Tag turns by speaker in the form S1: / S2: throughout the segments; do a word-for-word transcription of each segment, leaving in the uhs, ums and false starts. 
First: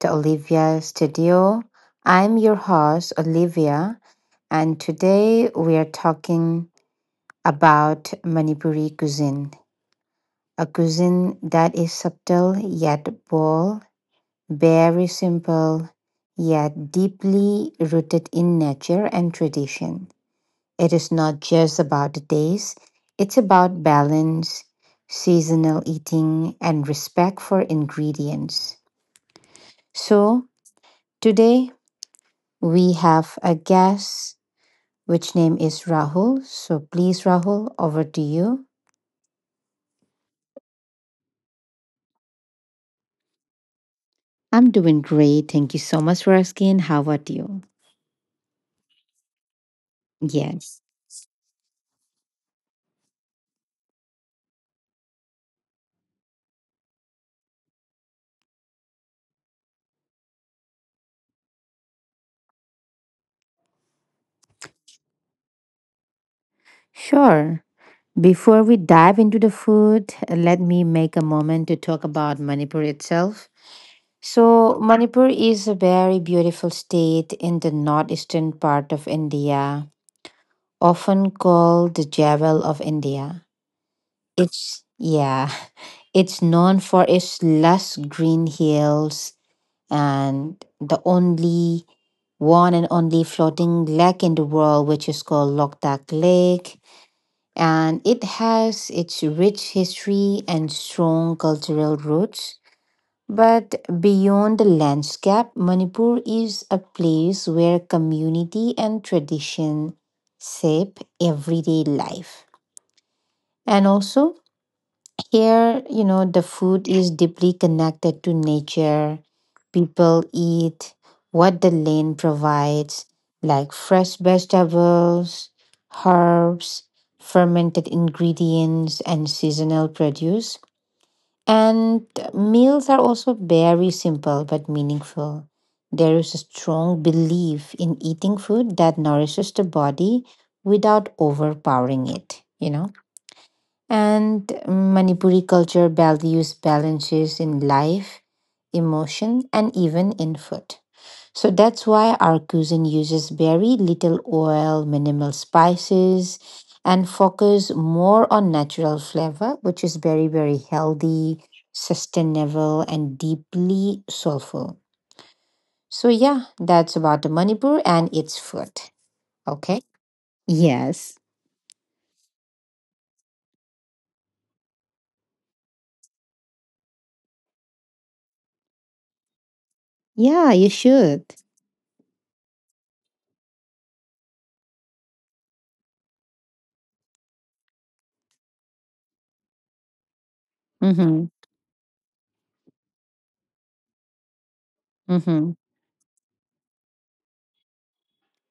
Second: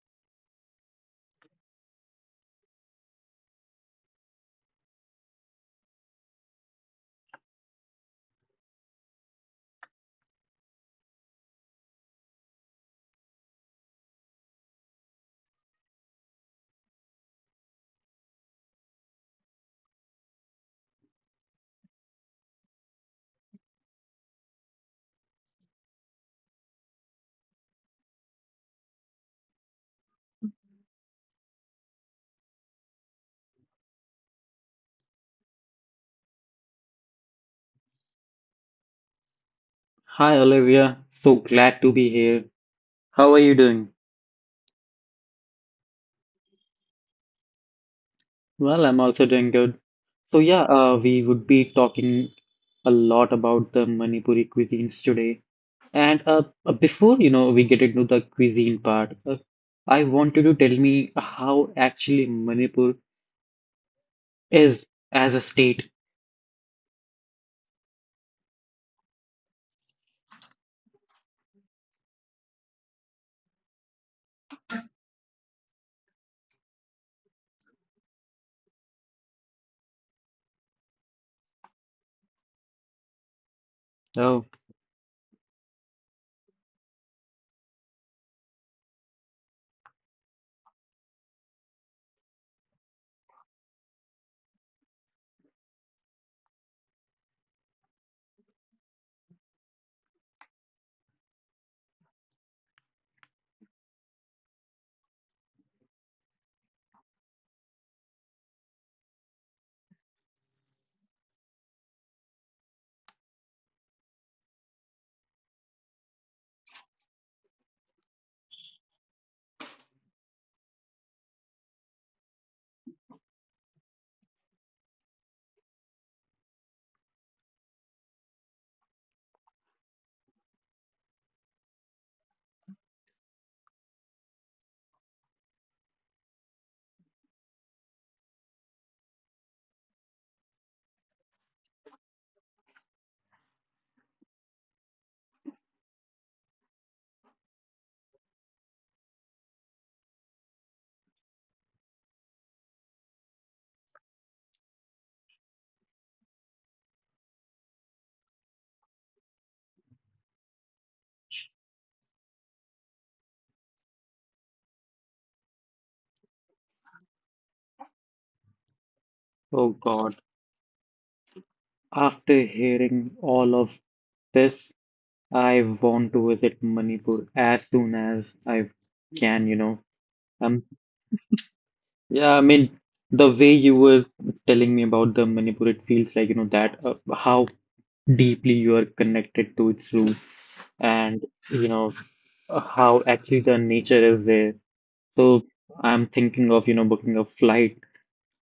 S1: the Olivia Studio. I'm your host, Olivia, and today we are talking about Manipuri cuisine, a cuisine that is subtle yet bold, very simple yet deeply rooted in nature and tradition. It is not just about the taste, it's about balance, seasonal eating, and respect for ingredients. So today we have a guest which name is Rahul. So please Rahul, over to you.
S2: Hi Olivia, so glad to be here. How are you doing?
S1: I'm doing great. Thank you so much for asking. How about you?
S2: Well, I'm also doing good. So yeah,
S1: Yes.
S2: uh, we would be talking a lot about the Manipuri cuisines today. And uh, uh, before you know we get into the cuisine part, uh, I want you to tell me how actually Manipur is as a state.
S1: Sure. Before we dive into the food, let me make a moment to talk about Manipur itself. So, Manipur is a very beautiful state in the northeastern part of India, often called the Jewel of India.
S2: Oh,
S1: It's, yeah. It's known for its lush green hills and the only one and only floating lake in the world, which is called Lok Dak Lake. And it has its rich history and strong cultural roots. But beyond the landscape, Manipur is a place where community and tradition shape everyday life. And also, here, you know, the food is deeply connected to nature. People eat what the land provides, like fresh vegetables, herbs, fermented ingredients, and seasonal produce. And meals are also very simple but meaningful. There is a strong belief in eating food that nourishes the body without overpowering it, you know? And Manipuri culture values balances in life, emotion, and even in food. So that's why our cuisine uses very little oil, minimal spices, and focus more on natural flavor, which is very, very healthy, sustainable, and deeply soulful. So yeah, that's about the Manipur and its food.
S2: oh
S1: Okay.
S2: God.
S1: Yes.
S2: After hearing all of this, I want to visit Manipur as soon as I can, you know.
S1: Yeah,
S2: I'm.
S1: you should.
S2: Yeah, I mean, the way you were telling me about the Manipur, it feels like, you know, that uh, how deeply you are connected to its roots and,
S1: Mm-hmm.
S2: you know, uh, how actually the nature is there. So
S1: Mm-hmm.
S2: I'm thinking of, you know, booking a flight.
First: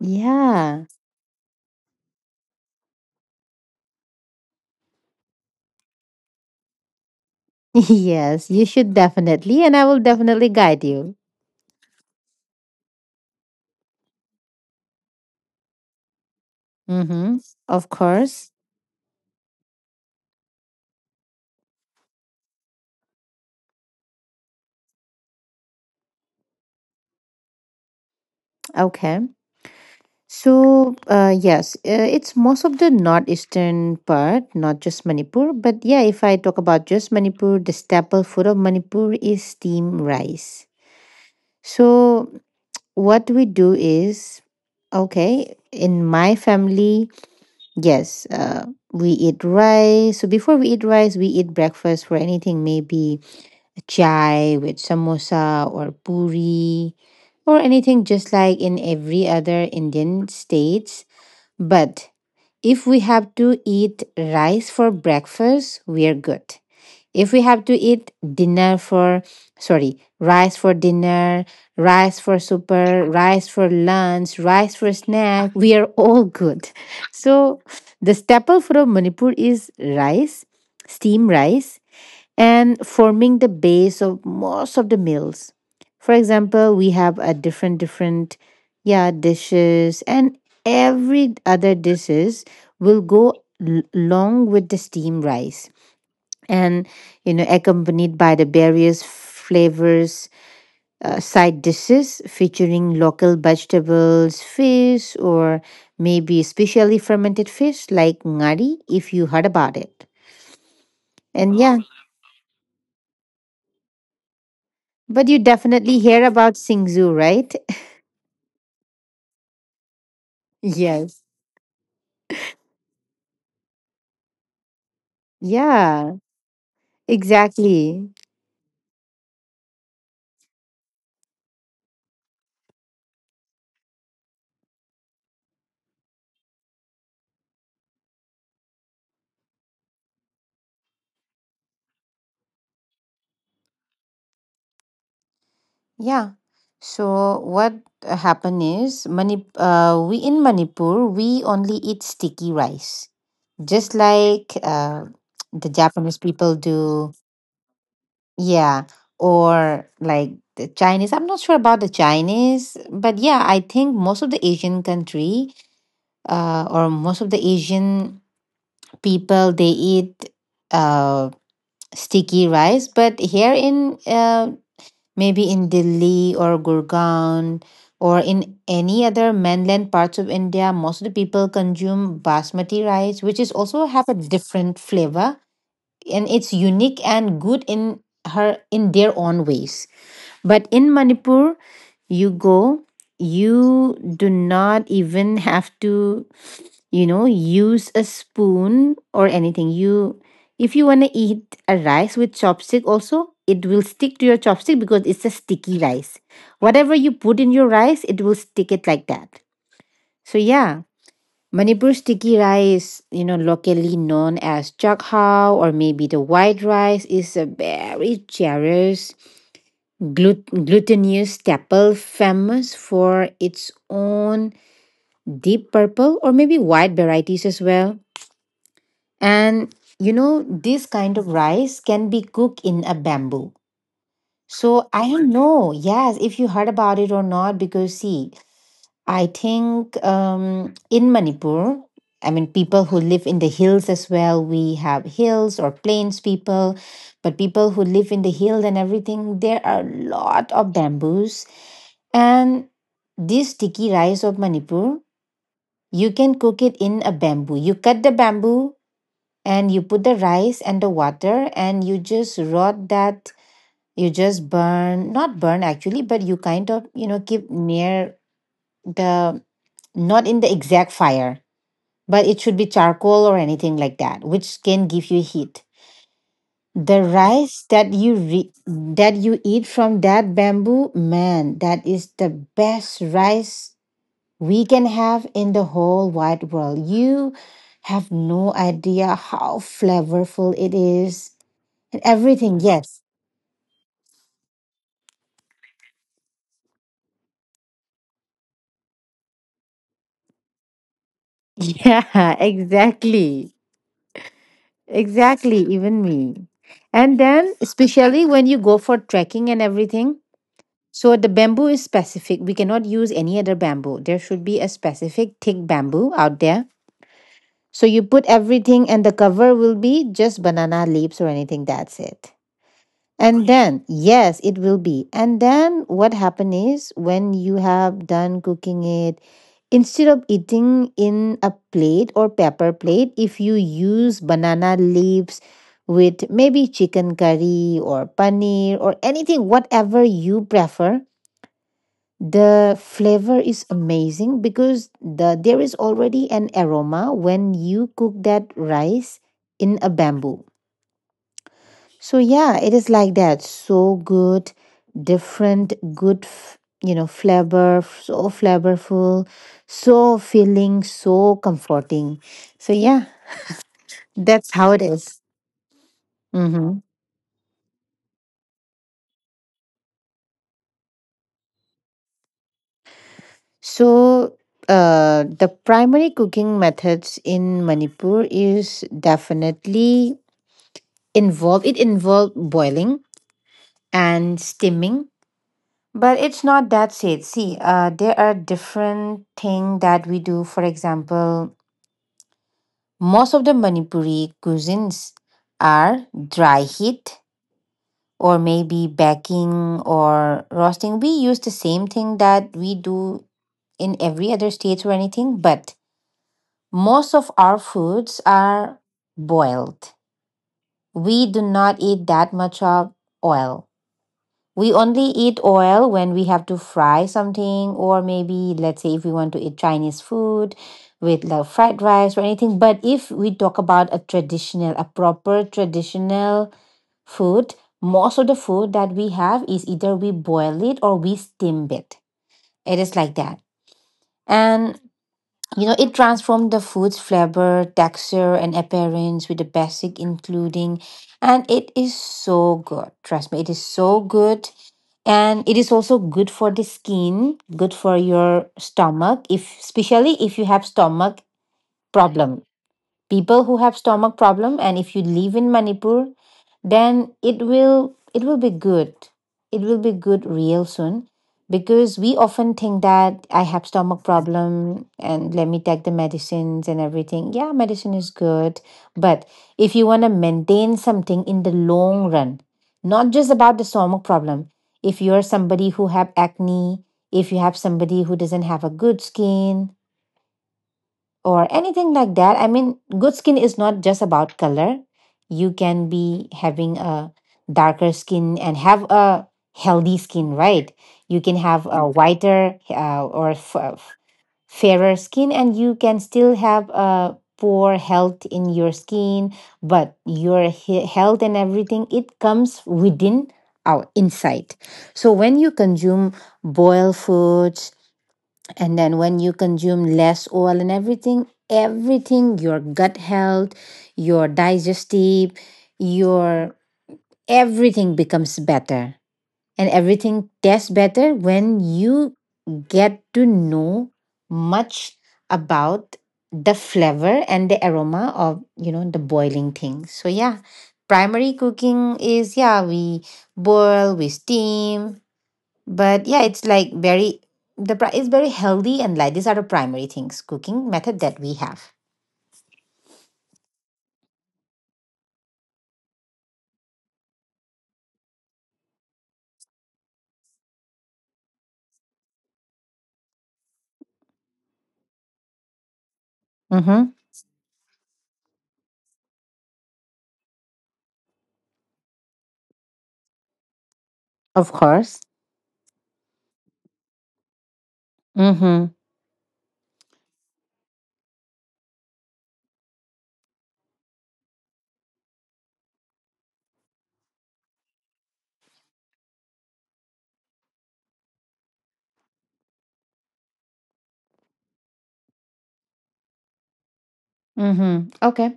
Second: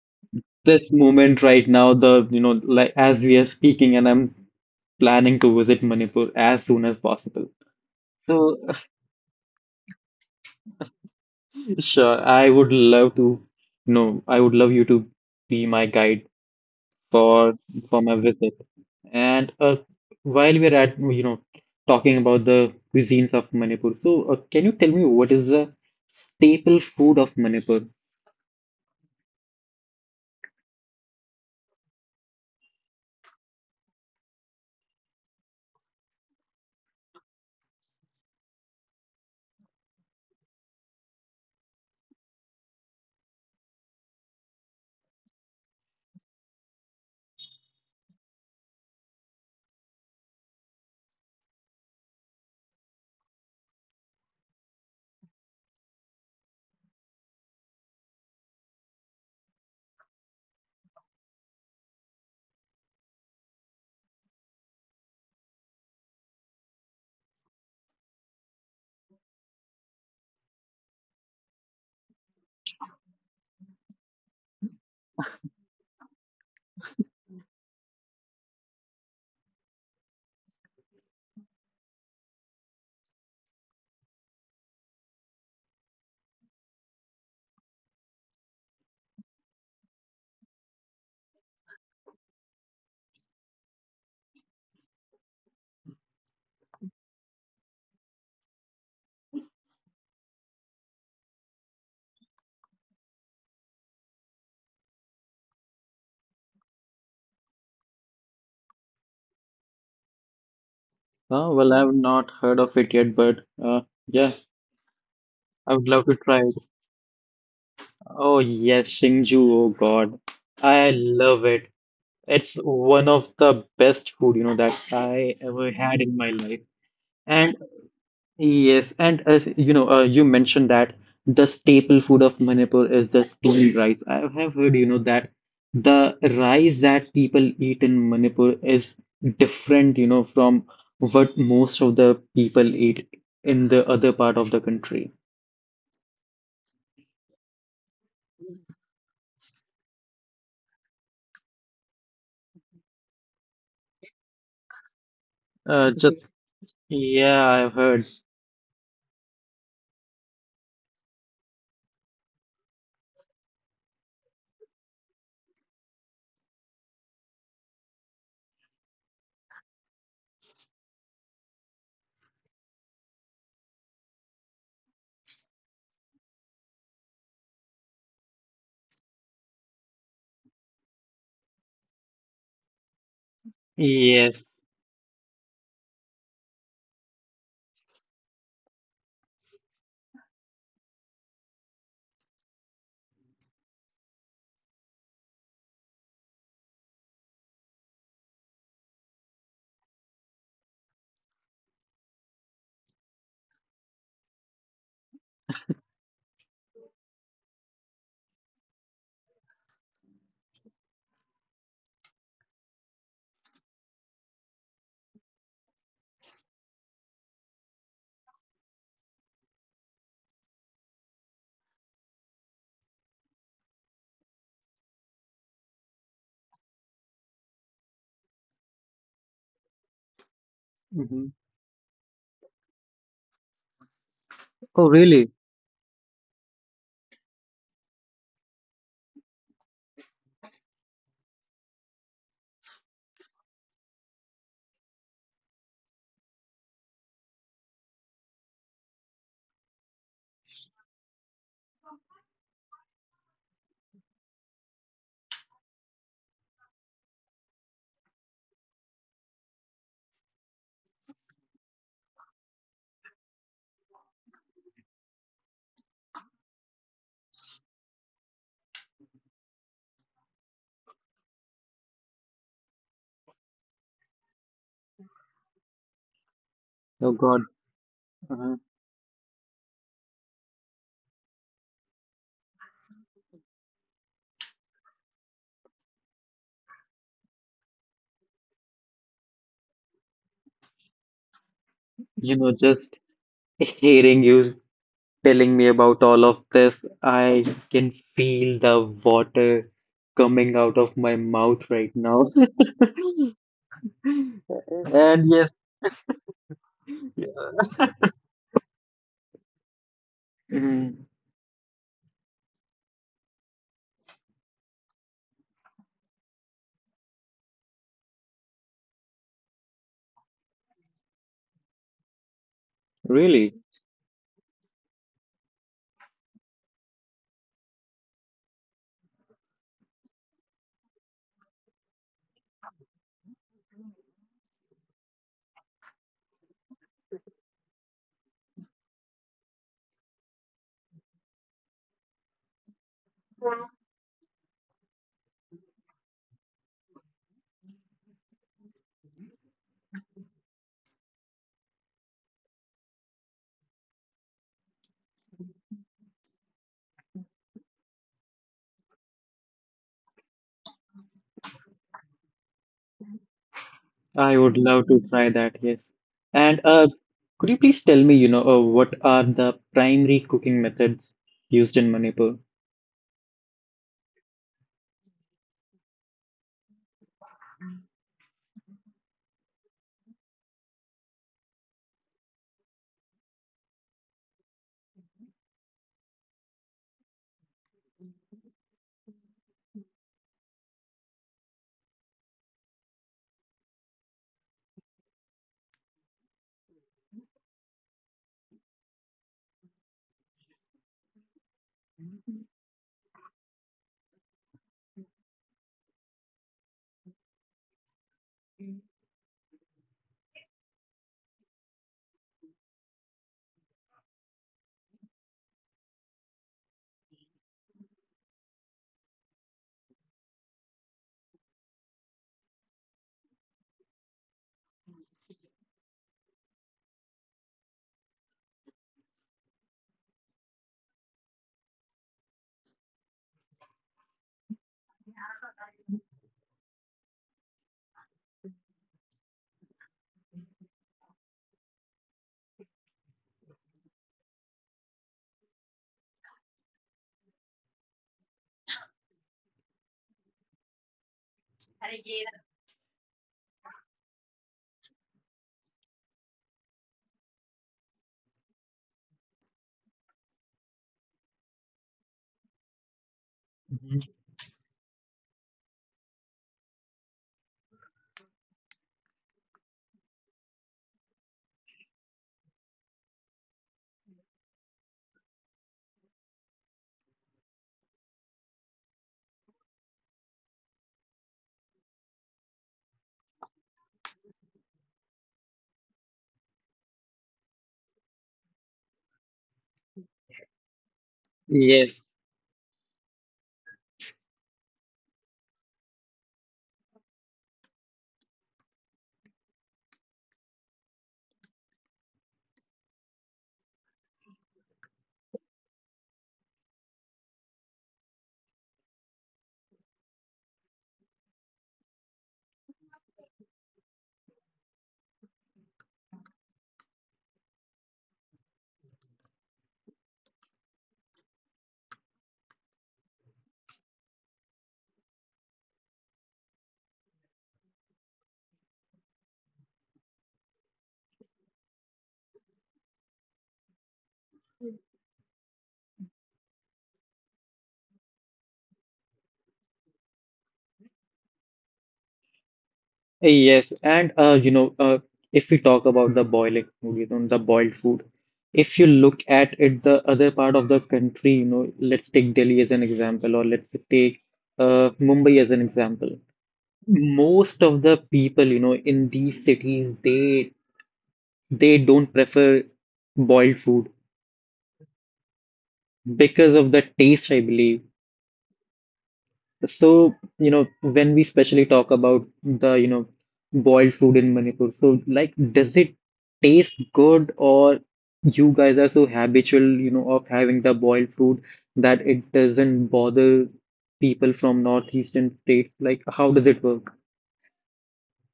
S1: Yeah.
S2: This moment right now, the, you know, like as we are speaking, and I'm planning to visit Manipur as soon as possible.
S1: Yes,
S2: So,
S1: you should definitely, and I will definitely guide you.
S2: sure, I would love to, you know, I would love you to be my guide
S1: Mm-hmm.
S2: for
S1: Of
S2: for my
S1: course.
S2: visit. And uh, while we're at you know talking about the cuisines of Manipur, so uh, can you tell me what is the staple food of Manipur?
S1: Okay. So, uh, yes, uh, it's most of the northeastern part, not just Manipur. But yeah, if I talk about just Manipur, the staple food of Manipur is steamed rice. So, what we do is, okay, in my family, yes, uh, we eat rice. So, before we eat rice, we eat breakfast for anything, maybe chai with samosa or puri or anything just like in every other Indian states. But if we have to eat rice for breakfast, we are good. If we have to eat dinner for, sorry, rice for dinner, rice for supper, rice for lunch, rice for snack, we are all good. So the staple for Manipur is rice, steam rice and forming the base of most of the meals. For example, we have a different different yeah dishes and every other dishes will go l- along with the steamed rice and you know accompanied by the various flavors uh, side dishes featuring local vegetables fish or maybe specially fermented fish like ngari if you heard about it
S2: Uh,
S1: and
S2: well,
S1: yeah.
S2: I've not heard of it yet, but uh, yeah,
S1: But you
S2: I would
S1: definitely
S2: love to
S1: hear
S2: try it.
S1: about Singzhu, right?
S2: Oh yes, Shingju. Oh God, I
S1: Yes.
S2: love it. It's one of the best food, you know, that I ever had in
S1: Yeah,
S2: my life. And
S1: exactly.
S2: yes, and as you know, uh, you mentioned that the staple food of Manipur is the steamed rice. I have heard, you know, that the rice that people eat in Manipur is different, you know, from what most of the people eat in the other part of the country.
S1: Yeah. So what uh, happened is Manip- uh, we in Manipur we only eat sticky rice, just like uh, the
S2: Uh,
S1: Japanese
S2: just
S1: people do.
S2: yeah, I've heard.
S1: Yeah, or like the Chinese. I'm not sure about the Chinese, but yeah, I think most of the Asian country uh, or most of the Asian people they eat uh sticky rice. But here in uh, maybe in Delhi or Gurgaon or in any other mainland parts of India, most of the people consume basmati rice, which is also have a
S2: Yes.
S1: different flavor and it's unique and good in her in their own ways. But in Manipur, you go you do not even have to you know use a spoon or anything. You if you want to eat a rice with chopstick also it will stick to your chopstick because it's a sticky rice. Whatever you put in your rice it will stick it like that. So yeah, Manipur sticky rice, you know, locally known as chakha, or maybe the white rice is a very generous Glut- glutinous Teppel, famous for its own deep purple or maybe white varieties as well. And you know, this kind of
S2: Mhm.
S1: rice can be cooked in a bamboo. So
S2: Oh,
S1: I don't
S2: really?
S1: know, yes, if you heard about it or not, because see, I think um, in Manipur, I mean, people who live in the hills as well, we have hills or plains people, but people who live in the hill and everything, there are a lot of bamboos. And this sticky rice of Manipur, you can cook it in a bamboo. You cut the bamboo and you put the rice and the water and you just rot that. You just burn, not burn actually, but you kind of, you know, keep near the not in the exact fire, but it should be charcoal or anything like that, which can give you heat. The
S2: Oh God.
S1: rice that you re-
S2: Uh-huh.
S1: That you eat from that bamboo, man, that is the best rice we can have in the whole wide world. You have no idea how flavorful it is and
S2: You know,
S1: everything.
S2: just
S1: Yes.
S2: hearing you telling me about all of this, I can feel the water coming out of my mouth right now.
S1: Yeah, exactly.
S2: And yes,
S1: Exactly, even me. And then especially when you go for trekking and everything,
S2: mm,
S1: so the bamboo is specific. We cannot use any other bamboo. There should be a specific thick bamboo out there. So you put everything and the cover will be just banana leaves or anything. That's it. And
S2: really,
S1: then, yes, it will be. And then what happen is when you have done cooking it, instead of eating in a plate or paper plate, if you use banana leaves with maybe chicken curry or paneer or anything, whatever you prefer, the flavor is amazing because the there is already an aroma when you cook that rice in a bamboo. So yeah, it is like that. So good, different, good, f- you know, flavor, so flavorful, so filling, so comforting. So yeah,
S2: I
S1: that's
S2: would
S1: how it
S2: love to
S1: is.
S2: try that, yes. And
S1: Mhm.
S2: uh, could you please tell me, you know, uh, what are the primary cooking methods used in Manipur?
S1: So uh, the primary cooking methods in Manipur is definitely Involved it involved boiling and steaming, but it's not that safe. See, uh, there are different thing that we do. For example, most of the Manipuri cuisines are dry heat or maybe baking or roasting. We use the same thing that we do in every other state or anything, but most of our foods are boiled. We do not eat that much of oil. We only eat oil when we have to fry something, or maybe let's say if we want to eat Chinese food with like fried rice or anything. But if we talk about a traditional, a proper traditional food, most of the food that we have is either we boil it or we steam it. It is like that. And you know, it transformed the food's flavor, texture, and appearance with the basic including, and it is so good. Trust me, it is so good and it is also good for the skin, good for your stomach if especially if you have stomach problem. People who have stomach problem and if you live in Manipur, then it will it will be good, it will be good real soon. Because we often think that I have
S2: Mhm.
S1: stomach problem and let me take the medicines and everything. Yeah, medicine is good, but if you want to maintain something in the long run, not just about the stomach problem, if you're somebody who have acne, if you have somebody who doesn't have a good skin or anything like that. I mean, good skin is not just about color. You can be having a darker skin and have a healthy skin, right? You can have a Mhm.
S2: Yes,
S1: whiter uh, or f- uh, f- fairer skin, and you can still have a poor health in your skin. But your he- health and everything it comes within our insight. So when you consume boiled foods and then when you consume less oil and everything, everything, your gut health, your digestive, your everything becomes better. And everything tastes better when you get to know much about the flavor and the aroma of, you know, the boiling things. So yeah, primary cooking is yeah, we boil, we steam, but yeah, it's like very the pri- it's very healthy and like these are the primary things cooking method that we have.
S2: yes, and uh, you know, uh, if we talk about the boiling food, you know, the boiled food, if you look at it, the other part of the country, you know, let's take Delhi as an example, or let's take uh, Mumbai as an example.
S1: Mm-hmm.
S2: Most of the people, you know, in these cities, they they don't prefer boiled food
S1: Of course.
S2: because of the taste, I believe.
S1: Mm-hmm.
S2: So, you know, when we specially talk about the, you know, boiled food in Manipur, so like, does it taste good or you guys are so habitual, you know, of having the boiled food that it doesn't bother people from northeastern states? Like, how does it work?
S1: Mm-hmm. Okay.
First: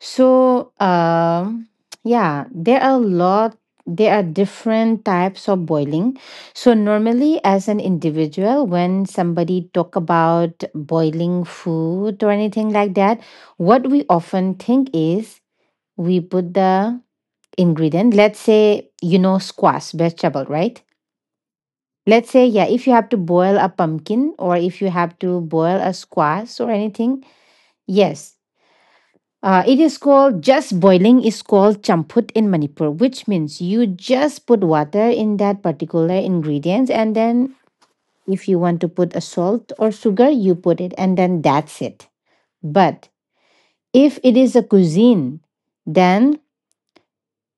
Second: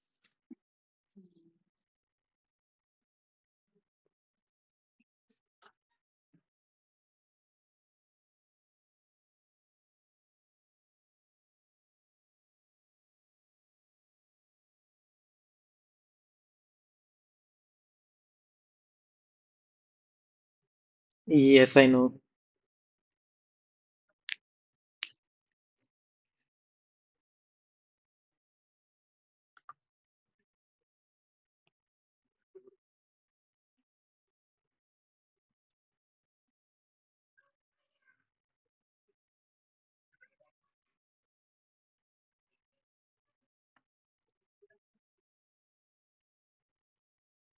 S1: So um yeah, there are a lot there are different types of boiling. So normally as an individual, when somebody talk about boiling food or anything like that, what we often think is we put the ingredient. Let's say you know squash vegetable, right?
S2: Yes, I know.
S1: Let's say yeah, if you have to boil a pumpkin or if you have to boil a squash or anything, yes. Uh, it is called just boiling is called champut in Manipur, which means you just put water in that particular ingredients and then if you want to put a salt or sugar, you put it and then that's it. But if it is a cuisine, then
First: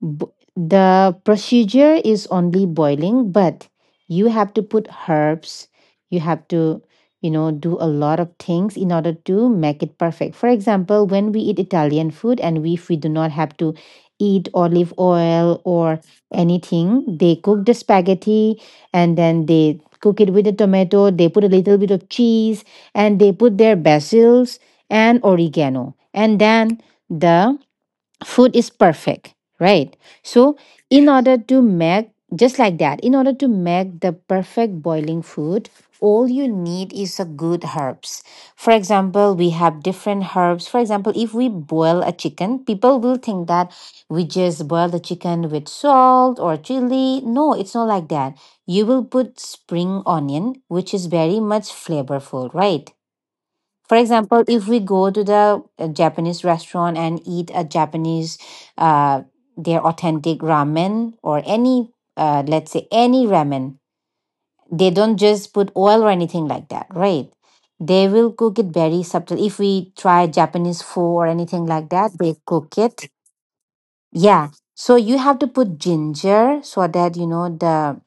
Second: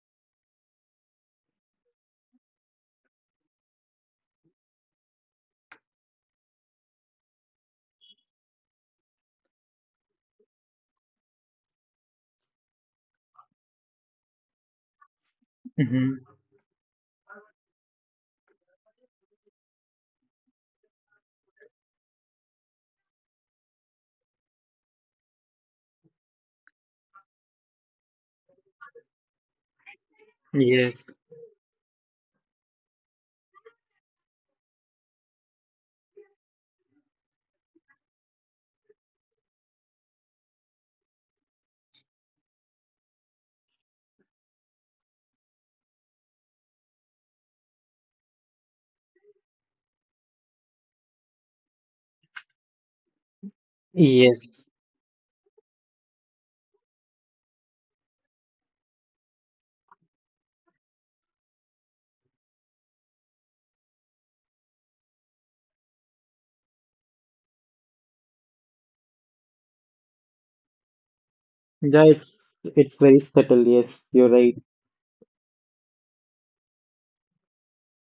S1: Bo- the procedure is only boiling, but you have to put herbs. You have to, you know do a lot of things in order to make it perfect. For example, when we eat Italian food, and we, if we do not have to eat olive oil or
S2: Hmm.
S1: anything, they cook the spaghetti and then they cook it with the tomato, they put a little bit of cheese, and they put their basils and oregano, and then the food is perfect, right? So
S2: Yes.
S1: in order to make, just like that, in order to make the perfect boiling food, all you need is a good herbs. For example, we have different herbs. For example, if we boil a chicken, people will think that we just boil the chicken with salt or chili. No, it's not like that. You will put spring onion, which is very much flavorful, right? For
S2: Yes.
S1: example, if we go to the uh, Japanese restaurant and eat a Japanese, uh, their authentic ramen or any, uh, let's say any ramen, they don't just put oil or anything like that, right? They will cook it very subtle. If we try Japanese pho or anything like
S2: Yeah,
S1: that, they
S2: it's
S1: cook
S2: it's
S1: it.
S2: very subtle. Yes, you're
S1: Yeah.
S2: right.
S1: So you have to put ginger so that you know the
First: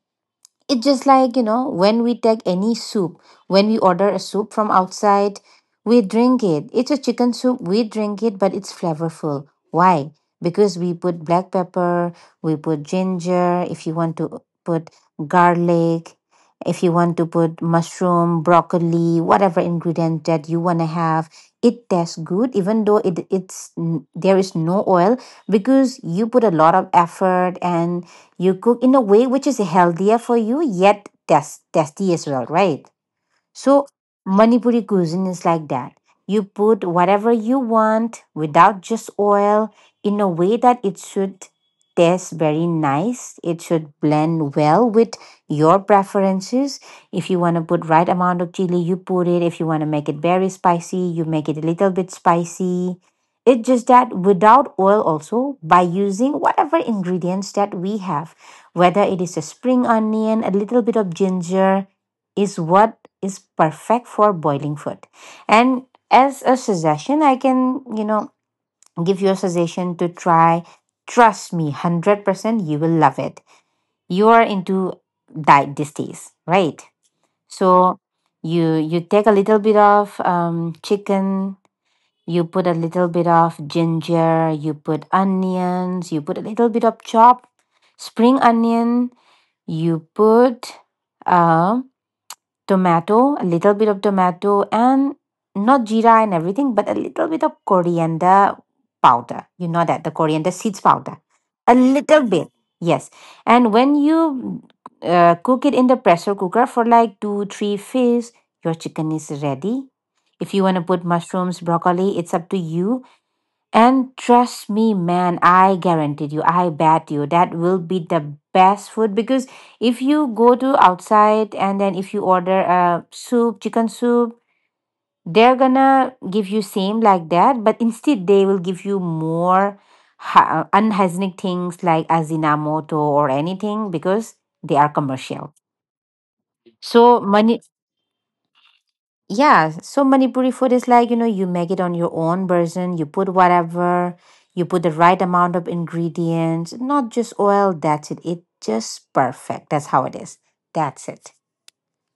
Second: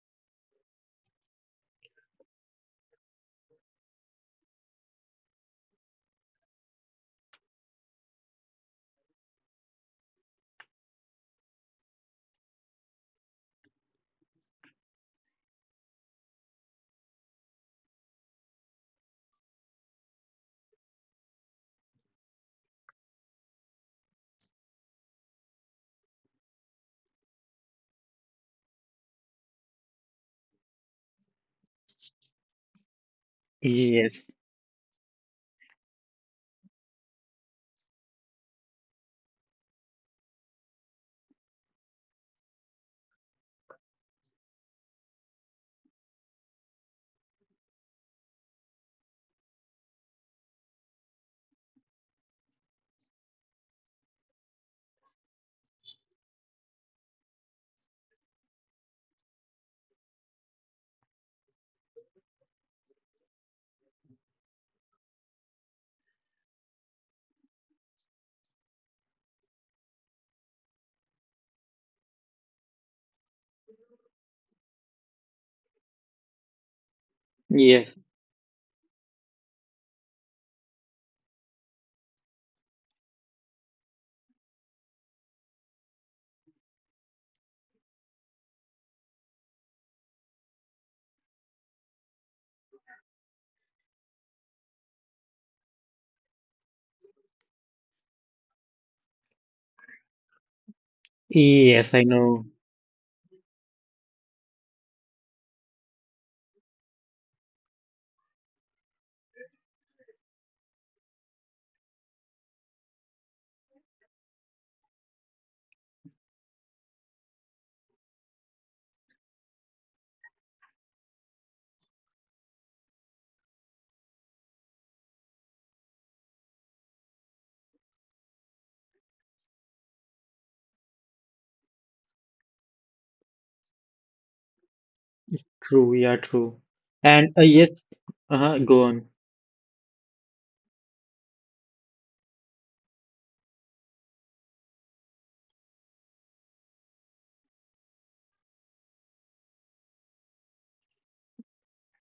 S1: it's just like, you know, when we take any soup, when we order a soup from outside, we drink it. It's a chicken soup, we drink it, but it's flavorful. Why? Because we put black pepper, we put ginger, if you want to put garlic, if you want to put mushroom, broccoli, whatever ingredient that you want to have, it tastes good, even though it it's n- there is no oil, because you put a lot of effort and you cook in a way which is healthier for you, yet tasty as well, right? So
S2: Yes.
S1: Manipuri cuisine is like that. You put whatever you want without just oil, in a way that it should taste very nice. It should blend well with your preferences. If you want to put right amount of chili, you put it. If you want to make it very spicy, you make it a little bit spicy. It's just that without oil also, by using whatever ingredients that we have, whether it is a spring onion, a little bit of ginger, is what is perfect for boiling food. And as a suggestion, I can, you know, give you a suggestion to try. Trust me, hundred percent you will love it. You are into diet these days, right? So
S2: Yes.
S1: you you take a little bit of um, chicken, you put a little bit of ginger, you put onions, you put a little bit of chopped spring onion, you put uh, tomato, a little bit of tomato, and not jeera and everything, but a little bit of coriander powder. You know that the coriander seeds powder, a
S2: Yes, I
S1: little
S2: know.
S1: bit, yes. And when you uh, cook it in the pressure cooker for like two, three fish, your chicken is ready. If you want to put mushrooms, broccoli, it's up to you. And trust me, man, I guaranteed you, I bet you that will be the best food, because if you go to outside and then if you order a soup, chicken soup, they're gonna give you same like that, but instead they will give you more ha- uh, unhygienic things like azinamoto or anything, because they are commercial.
S2: True, yeah, true.
S1: So
S2: And uh,
S1: money.
S2: yes, uh-huh, go on.
S1: Yeah, so Manipuri food is like, you know, you make it on your own version, you put whatever, you put the right amount of ingredients, not just oil, that's it. It just perfect. That's how it is. That's it.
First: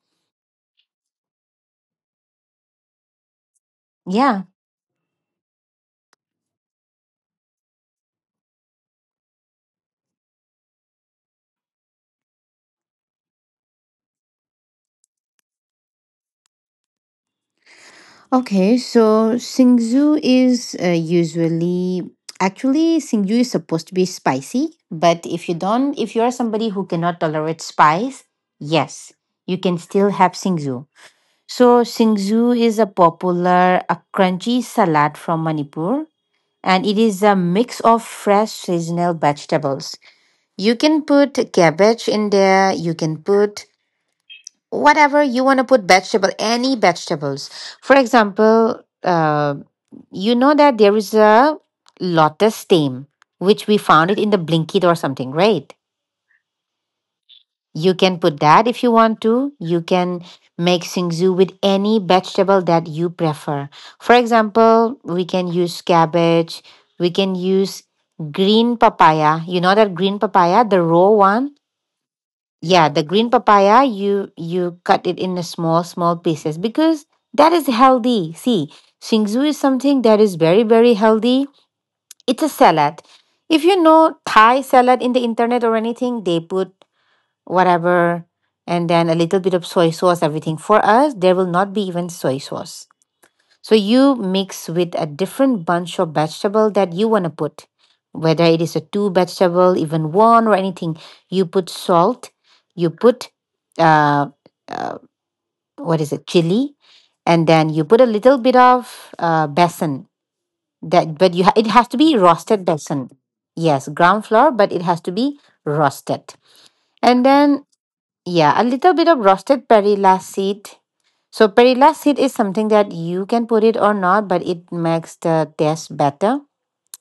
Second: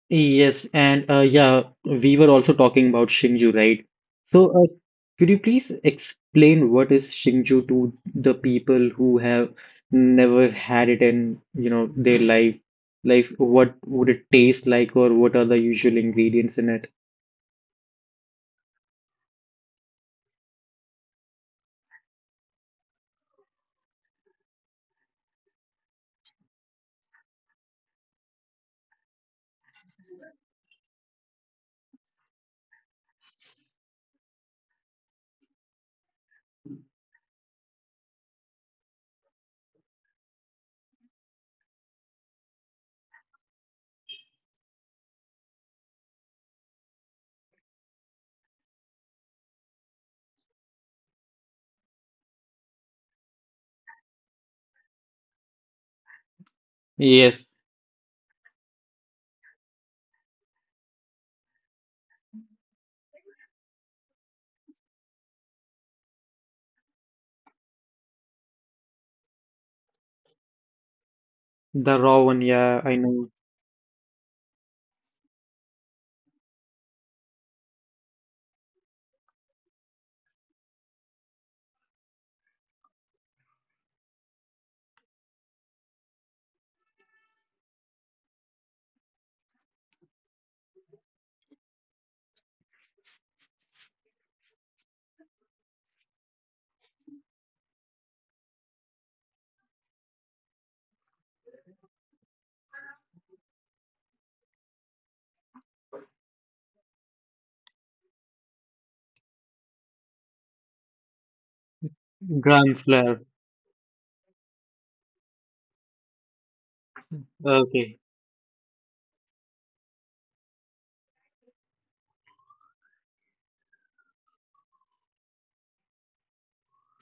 S2: Yes, and uh, yeah, we were also talking about Shinju, right?
S1: Yeah.
S2: So, uh, could you please explain what is Shinju to the people who have never had it in, you know, their life? Like, what would it taste like, or what are the usual ingredients in it?
S1: Okay, so Singju is uh, usually, actually Singju is supposed to be spicy, but if you don't if you're somebody who cannot tolerate spice, yes, you can still have Singju. So, Singzu is a popular, a crunchy salad from Manipur, and it is a mix of fresh seasonal vegetables. You can put cabbage in there, you can put whatever you want to put vegetable, any vegetables. For example, uh, you know that there is a lotus stem, which we found it in the Blinkit or something, right?
S2: Yes,
S1: You can put that if you want to. You can make singzu with any vegetable that you prefer. For example, we can use cabbage, we can use green papaya. You know that green papaya, the raw one?
S2: the raw one, yeah,
S1: Yeah,
S2: I
S1: the green
S2: know.
S1: papaya, you you cut it in a small small pieces, because that is healthy. See, singzu is something that is very very healthy. It's a salad. If you know Thai salad in the internet or anything, they put whatever, and then a little bit of soy sauce, everything. For us, there will not be even soy sauce. So you mix with a different bunch of vegetable that you want to put, whether it is a two vegetable, even one or anything. You put salt, you put uh, uh, what is it, chili, and then you put a little bit of uh, besan. That, but you ha- it has to be roasted
S2: Gram
S1: besan.
S2: flour.
S1: Yes, ground flour, but it has to be roasted. And then
S2: Okay.
S1: yeah, a little bit of roasted perilla seed. So perilla seed is something that you can put it or not, but it makes the taste better.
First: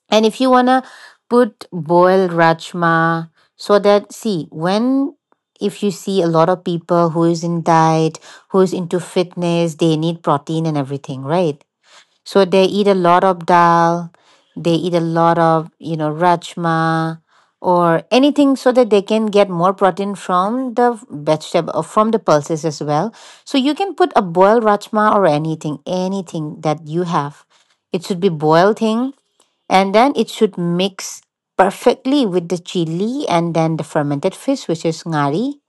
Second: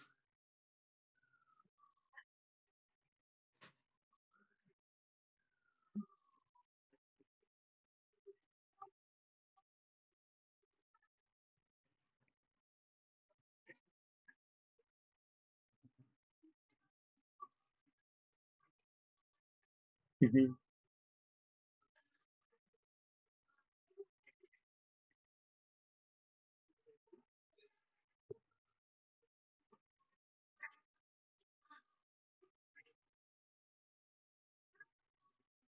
S1: And if you wanna put boiled rajma, so that, see, when if you see a lot of people who is in diet, who is into fitness, they need protein and everything, right? So they eat a lot of dal, they eat a lot of, you know, rajma or anything, so that they can get more protein
S2: Hmm.
S1: from the vegetable or from the pulses as well. So you can put a boiled rajma or anything, anything that you have. It should be boiled thing, and then it should mix perfectly with the chili and then the fermented fish, which is ngari,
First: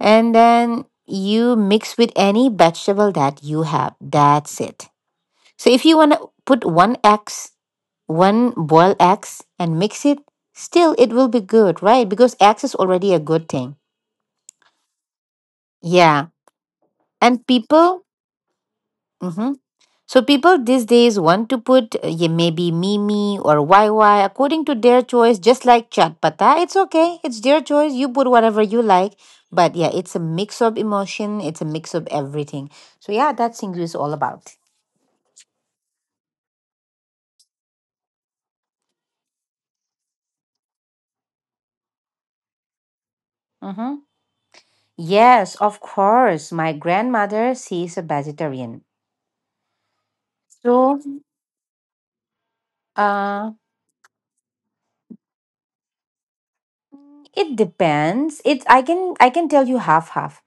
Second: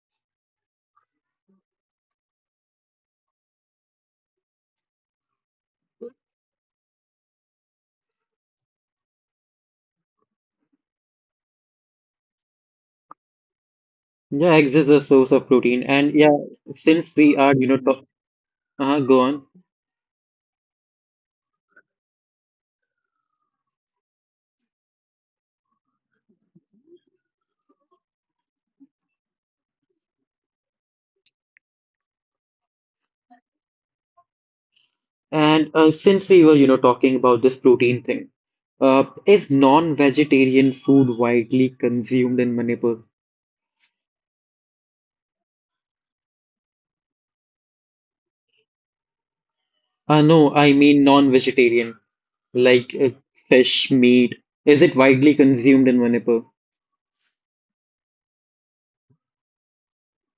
S1: and then you mix with any vegetable that you have. That's it. So if you want to put one eggs, one boiled eggs, and mix it, still it will be good, right? Because eggs is already a good thing.
S2: Yeah, eggs is a source of protein, and
S1: Yeah.
S2: yeah, since we
S1: And
S2: are, you know, to
S1: people,
S2: Uh, go on.
S1: hmm so people these days want to put uh, yeah, maybe Mimi or Y Y according to their choice, just like Chatpata. It's okay. It's their choice. You put whatever you like. But yeah, it's a mix of emotion. It's a mix of everything. So yeah, that's English is all about.
S2: And uh, since we were, you know, talking about this protein thing, uh, is non-vegetarian food widely consumed in Manipur?
S1: Mm-hmm. Yes, of course. My grandmother, she's a vegetarian.
S2: Uh, no, I
S1: So,
S2: mean non-vegetarian, like uh,
S1: uh,
S2: fish, meat. Is it widely consumed in Manipur?
S1: it depends. It I can, I can tell you half half.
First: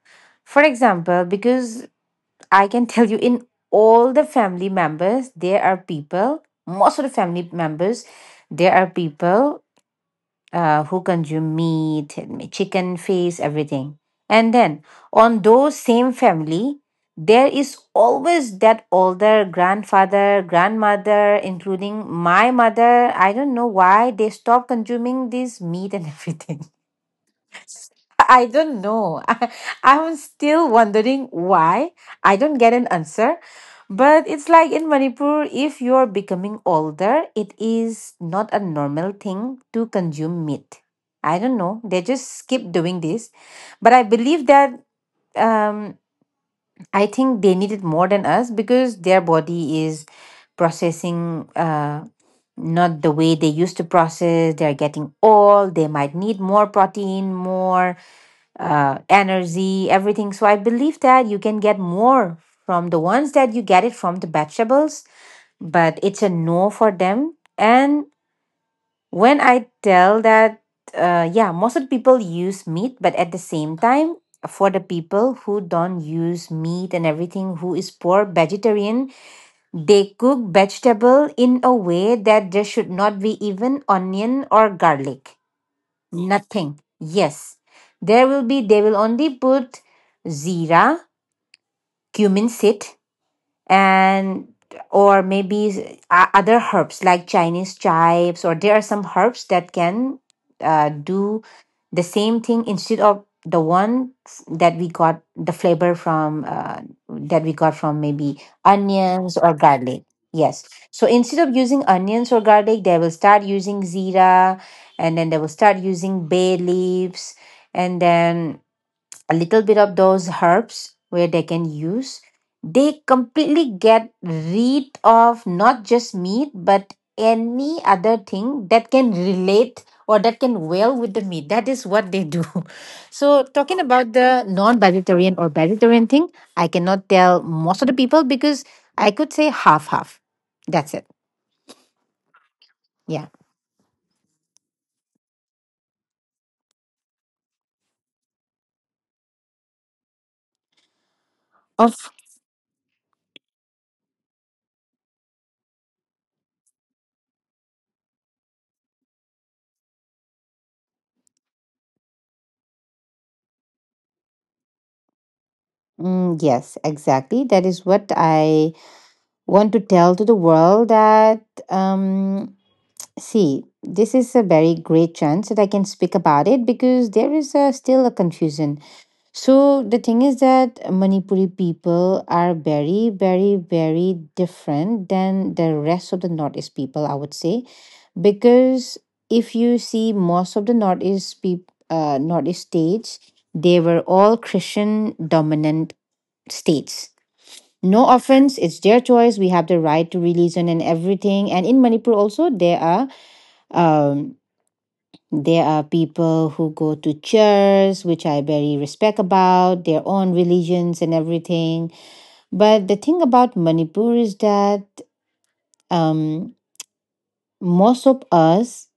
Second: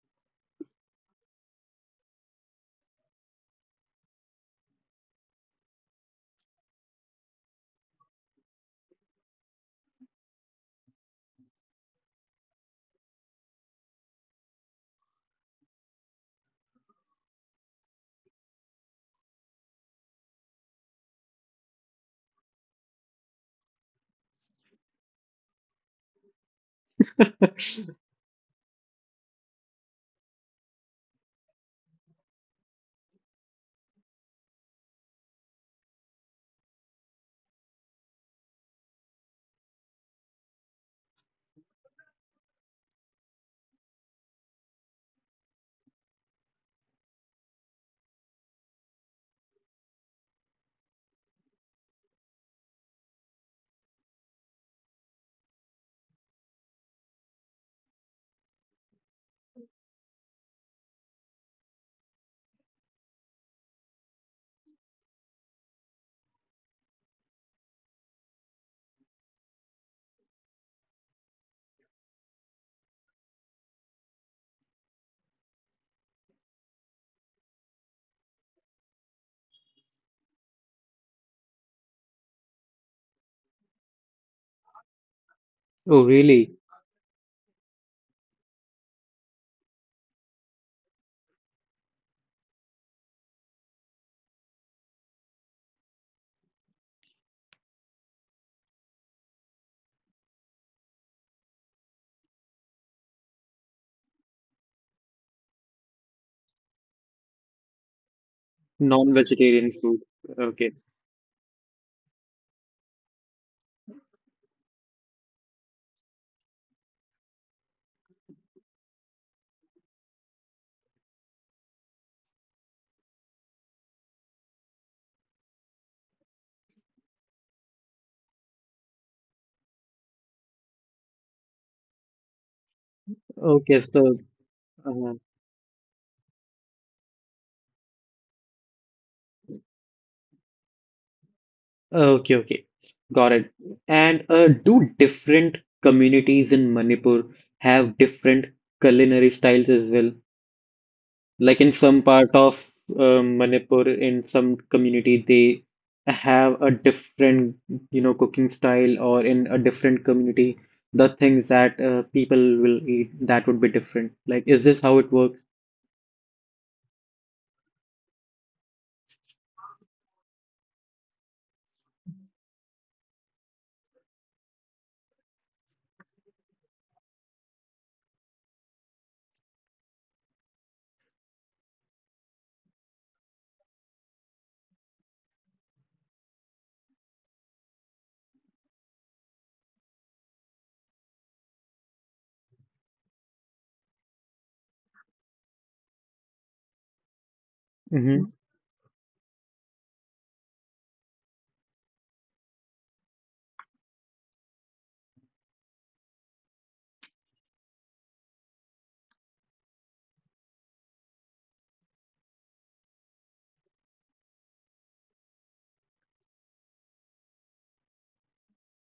S1: For example, because I can tell you in all the family members, there are people, most of the family members, there are people uh, who consume meat, chicken, fish, everything. And then on those same family, there is always that older grandfather, grandmother, including my mother. I don't know why they stop consuming this meat and everything. I don't know. I, I'm still wondering why. I don't get an answer. But it's like in Manipur, if you're becoming older, it is not a normal thing to consume meat. I don't know. They just keep doing this. But I believe that um, I think they need it more than us, because their body is processing, uh, not the way they used to process. They're getting old. They might need more protein, more uh, energy, everything. So I believe that you can get more from the ones that you get it from the vegetables, but it's a no for them. And when I tell that, uh, yeah, most of the people use meat, but at the same time, for the people who don't use meat and everything, who is poor vegetarian, they cook vegetable in a way that there should not be even onion or garlic.
S2: Oh, really?
S1: Nothing. Yes. There will be, they will only put zira, cumin seed, and or maybe s- o- other herbs like Chinese chives, or there are some herbs that can uh, do the same thing, instead of the one f- that we got the flavor from, uh, that we got from maybe onions or
S2: Non-vegetarian food.
S1: garlic. Yes.
S2: Okay.
S1: So instead of using onions or garlic, they will start using zira, and then they will start using bay leaves, and then a little bit of those herbs where they can use. They completely get rid of not just meat but any other thing that can relate or that can well with the meat. That is what they do. So talking
S2: Okay,
S1: about
S2: so,
S1: the
S2: uh,
S1: non-vegetarian or vegetarian thing, I cannot tell most of the people, because I could say half half, that's it.
S2: okay, okay.
S1: Yeah.
S2: Got it. And uh, do different communities in Manipur have different culinary styles as well? Like in
S1: Of
S2: some part of um, Manipur, in some community, they have a different, you know, cooking style, or in a different community, the things that uh, people will eat that would be different. Like, is this how it works?
S1: Mm, yes, exactly. That is what I want to tell to the world, that um, see, this is a very great chance that I can speak about it, because there is a, still a confusion. So, the thing is that Manipuri people are very, very, very different than the rest of the Northeast people, I would say. Because if you see most of the Northeast, peop uh, Northeast states, they were all Christian dominant states. No
S2: Mm-hmm.
S1: offense, it's their choice. We have the right to religion and everything. And in Manipur, also, there are. Um, there are people who go to church, which I very respect about, their own religions and everything. But the thing about Manipur is that um, most of us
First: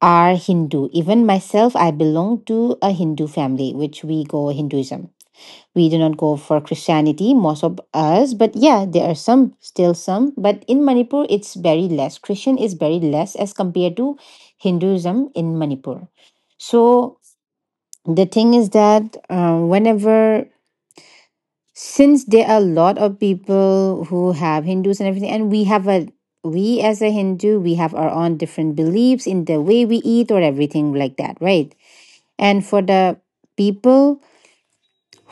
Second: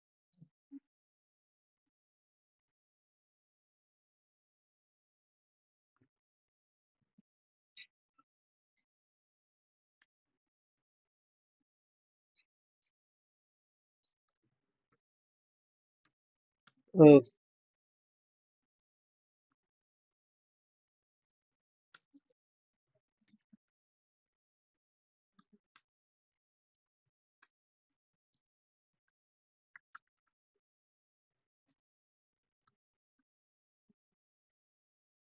S1: are Hindu. Even myself, I belong to a Hindu family, which we go Hinduism. We do not go for Christianity, most of us, but yeah, there are some, still some. But in Manipur, it's very less. Christian is very less as compared to Hinduism in Manipur. So
S2: Oh,
S1: the thing is that uh, whenever, since there are a lot of people who have hindus and everything, and we have a, we as a hindu we have our own different beliefs in the way we eat or everything like that, right? And for the people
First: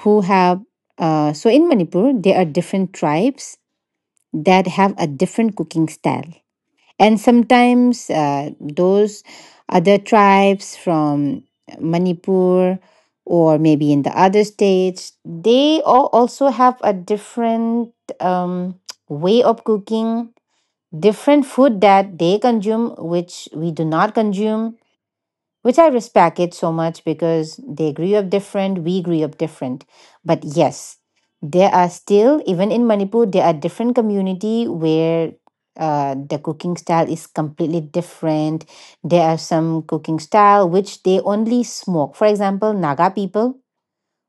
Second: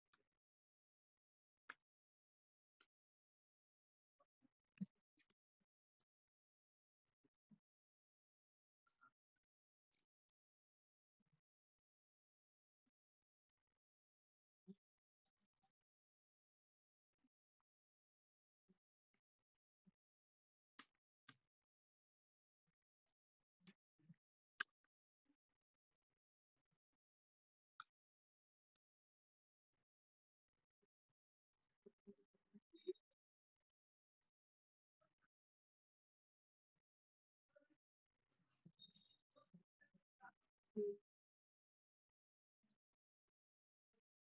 S1: who have uh, so in Manipur there are different tribes that have a different cooking style. And sometimes uh, those other tribes from Manipur or maybe in the other states, they all also have a different um, way of cooking, different food that they consume which we do not consume, which I respect it so much because they grew up different, we grew up different. But yes, there are still, even in Manipur, there are different community where uh, the cooking style is completely different. There are some cooking style which they only smoke. For example, Naga people,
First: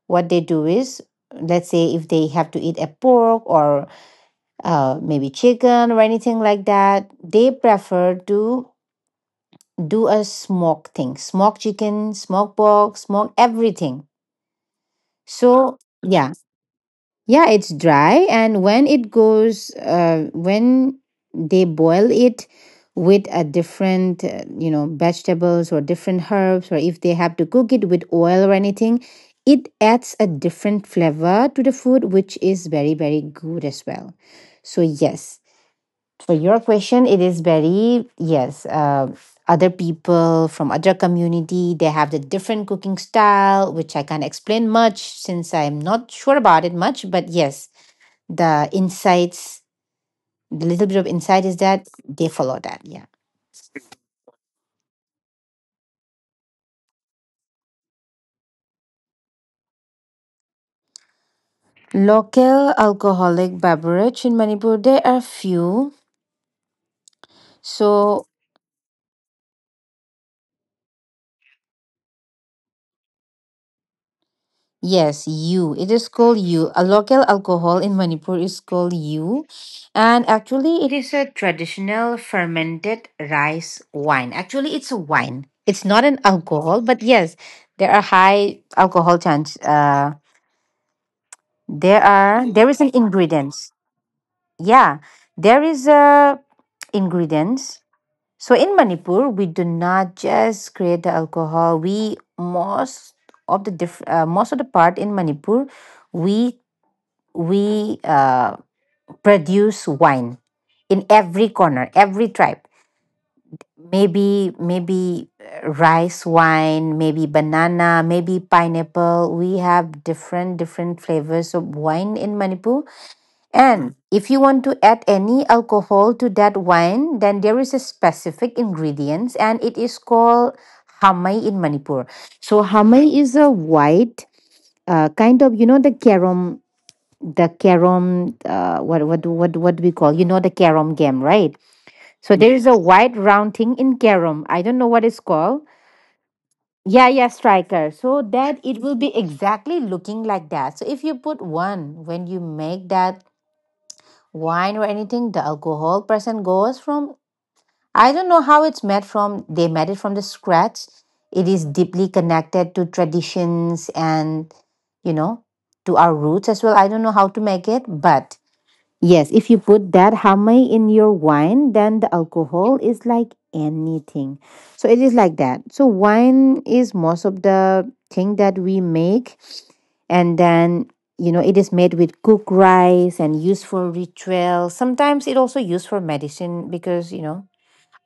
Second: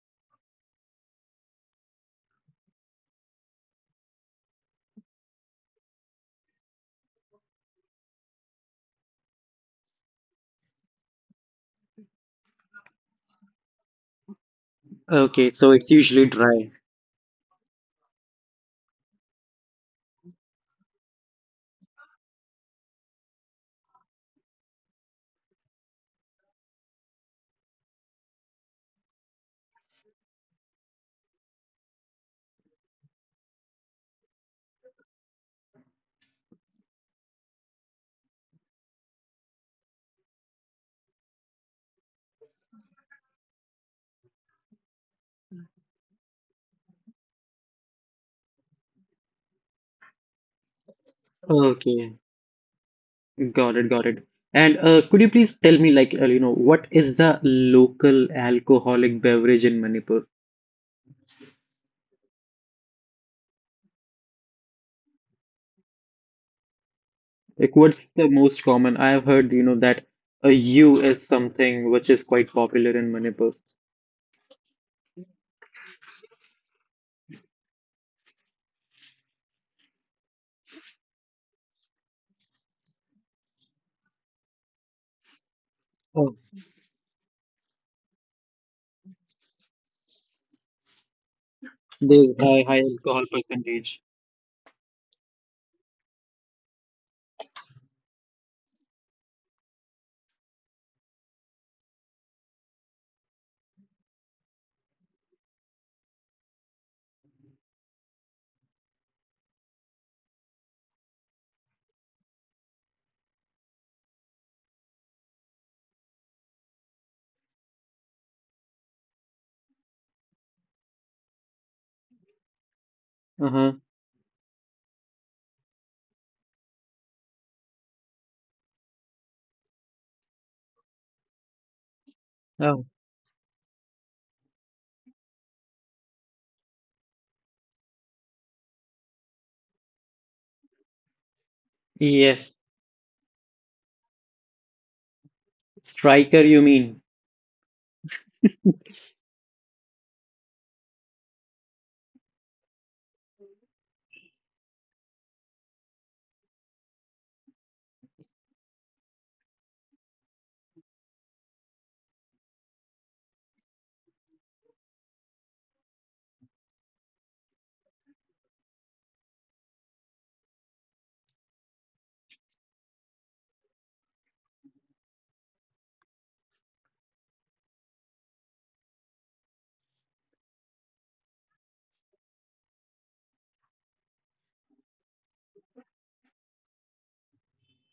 S1: what they do is, let's say if they have to eat a pork or uh, maybe chicken or anything like that, they prefer to do a smoke thing, smoke chicken, smoke pork, smoke everything.
S2: okay. So
S1: So
S2: it's usually
S1: yeah,
S2: dry.
S1: yeah, it's dry. And when it goes uh, when they boil it with a different uh, you know, vegetables or different herbs, or if they have to cook it with oil or anything, it adds a different flavor to the food, which is very very good as well. So yes, for your question, it is very, yes. Uh, other people from other community, they have the different cooking style which I can't explain much since I'm not sure about it much, but yes, the insights, the little bit of insight is that they
S2: Okay,
S1: follow that, yeah.
S2: got it, got it. And uh, could you please tell me, like, uh, you know, what is the local alcoholic beverage in Manipur?
S1: Local alcoholic beverage in Manipur, there are few.
S2: Like, what's
S1: So
S2: the most common? I have heard, you know, that a U is something which is quite popular in Manipur.
S1: yes, you. It is called you. A local alcohol in Manipur is called you. And actually, it is a traditional fermented rice wine. Actually, it's a wine. It's not an
S2: Oh,
S1: alcohol, but yes, there are high alcohol chance. Uh, there
S2: there's
S1: are
S2: oh,
S1: there
S2: high,
S1: is
S2: high
S1: an
S2: alcohol
S1: ingredients.
S2: percentage.
S1: Yeah, there is a ingredients. So in Manipur, we do not just create the alcohol. We most of the diff- uh, most of the part in Manipur, we we uh, produce wine in every corner, every tribe. Maybe maybe uh, rice wine, maybe banana, maybe pineapple. We have different different flavors of wine in Manipur.
S2: Uh-huh.
S1: And if you want to add any alcohol to that wine, then there is a specific ingredients, and it is called hamai in Manipur. So
S2: Oh.
S1: hamai is a white uh, kind of, you know, the carom, the carom uh, what what what what do we call, you know, the carom game, right? So there is
S2: Yes.
S1: a white round thing in carom, I don't know what it's called.
S2: Striker, you
S1: Yeah,
S2: mean?
S1: yeah, striker, so that it will be exactly looking like that. So if you put one when you make that wine or anything, the alcohol percent goes from, I don't know how it's made from, they made it from the scratch. It is deeply connected to traditions and, you know, to our roots as well. I don't know how to make it, but yes, if you put that hamay in your wine, then the alcohol is like anything. So it is like that. So wine is most of the thing that we make, and then, you know, it is made with cooked rice and used for ritual. Sometimes it also used for medicine because, you know,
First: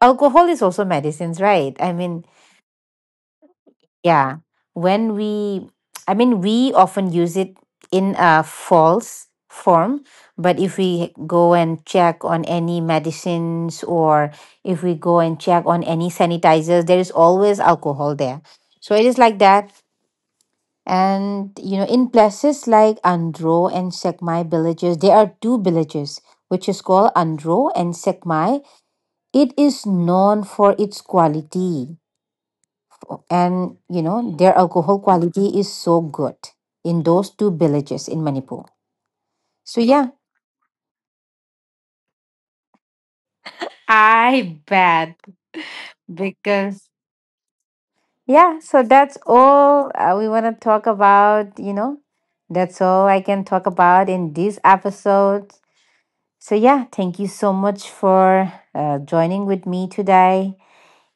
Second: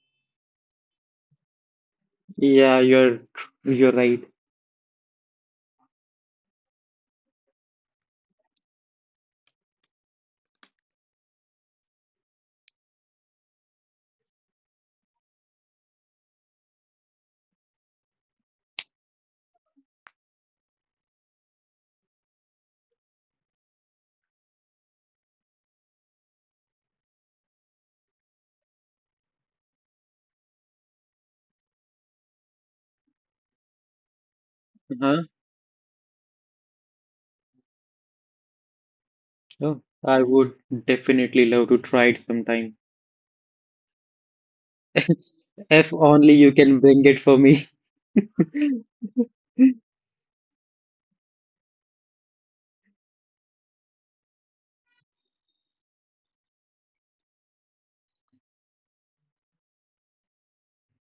S1: alcohol is also medicines, right? I mean,
S2: Yeah, you're you're right.
S1: yeah. When we, I mean, we often use it in a false form, but if we go and check on any medicines or if we go and check on any sanitizers, there is always alcohol there. So it is like that. And, you know, in places like Andro and Sekmai villages, there are two villages, which is called Andro and Sekmai. It is known for its quality, and you know, their alcohol
S2: Uh-huh.
S1: quality is so good in those two villages in Manipur.
S2: Oh.
S1: So yeah,
S2: I would definitely love to try it sometime.
S1: I bet,
S2: If only you can
S1: because
S2: bring it for me.
S1: yeah. So that's all uh, we want to talk about. You know, that's all I can talk about in this episode. So yeah, thank you so much for uh, joining with me today.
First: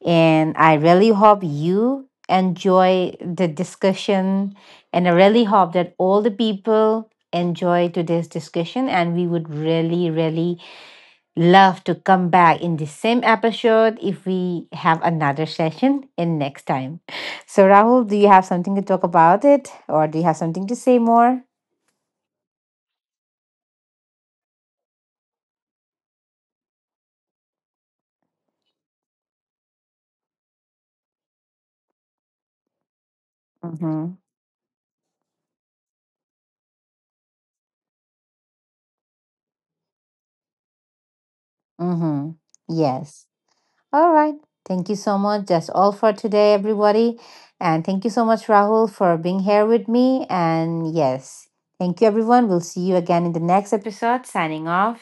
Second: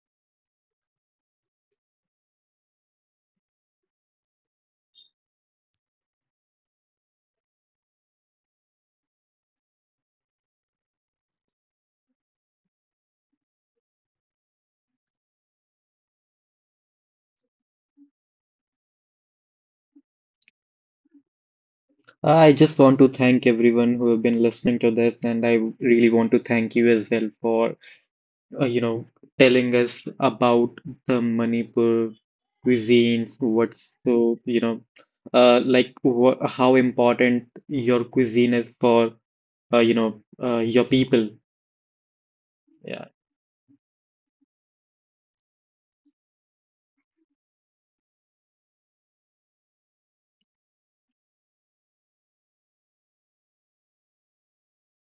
S1: And I really hope you enjoy the discussion. And I really hope that all the people enjoy today's discussion. And we would really, really love to come back in the same episode if we have another session in next time. So, Rahul, do you have something to talk about it? Or do you have something to say more?
S2: I just want to thank everyone who have been listening to this, and I really want to thank you as well for uh, you know, telling us about the Manipur cuisines, what's
S1: Mm-hmm.
S2: so, you know, uh, like wha how important your cuisine is for, uh, you know, uh, your people.
S1: Mm-hmm.
S2: Yeah.
S1: Yes. All right. Thank you so much. That's all for today, everybody. And thank you so much, Rahul, for being here with me. And yes, thank you, everyone. We'll see you again in the next episode. Signing off.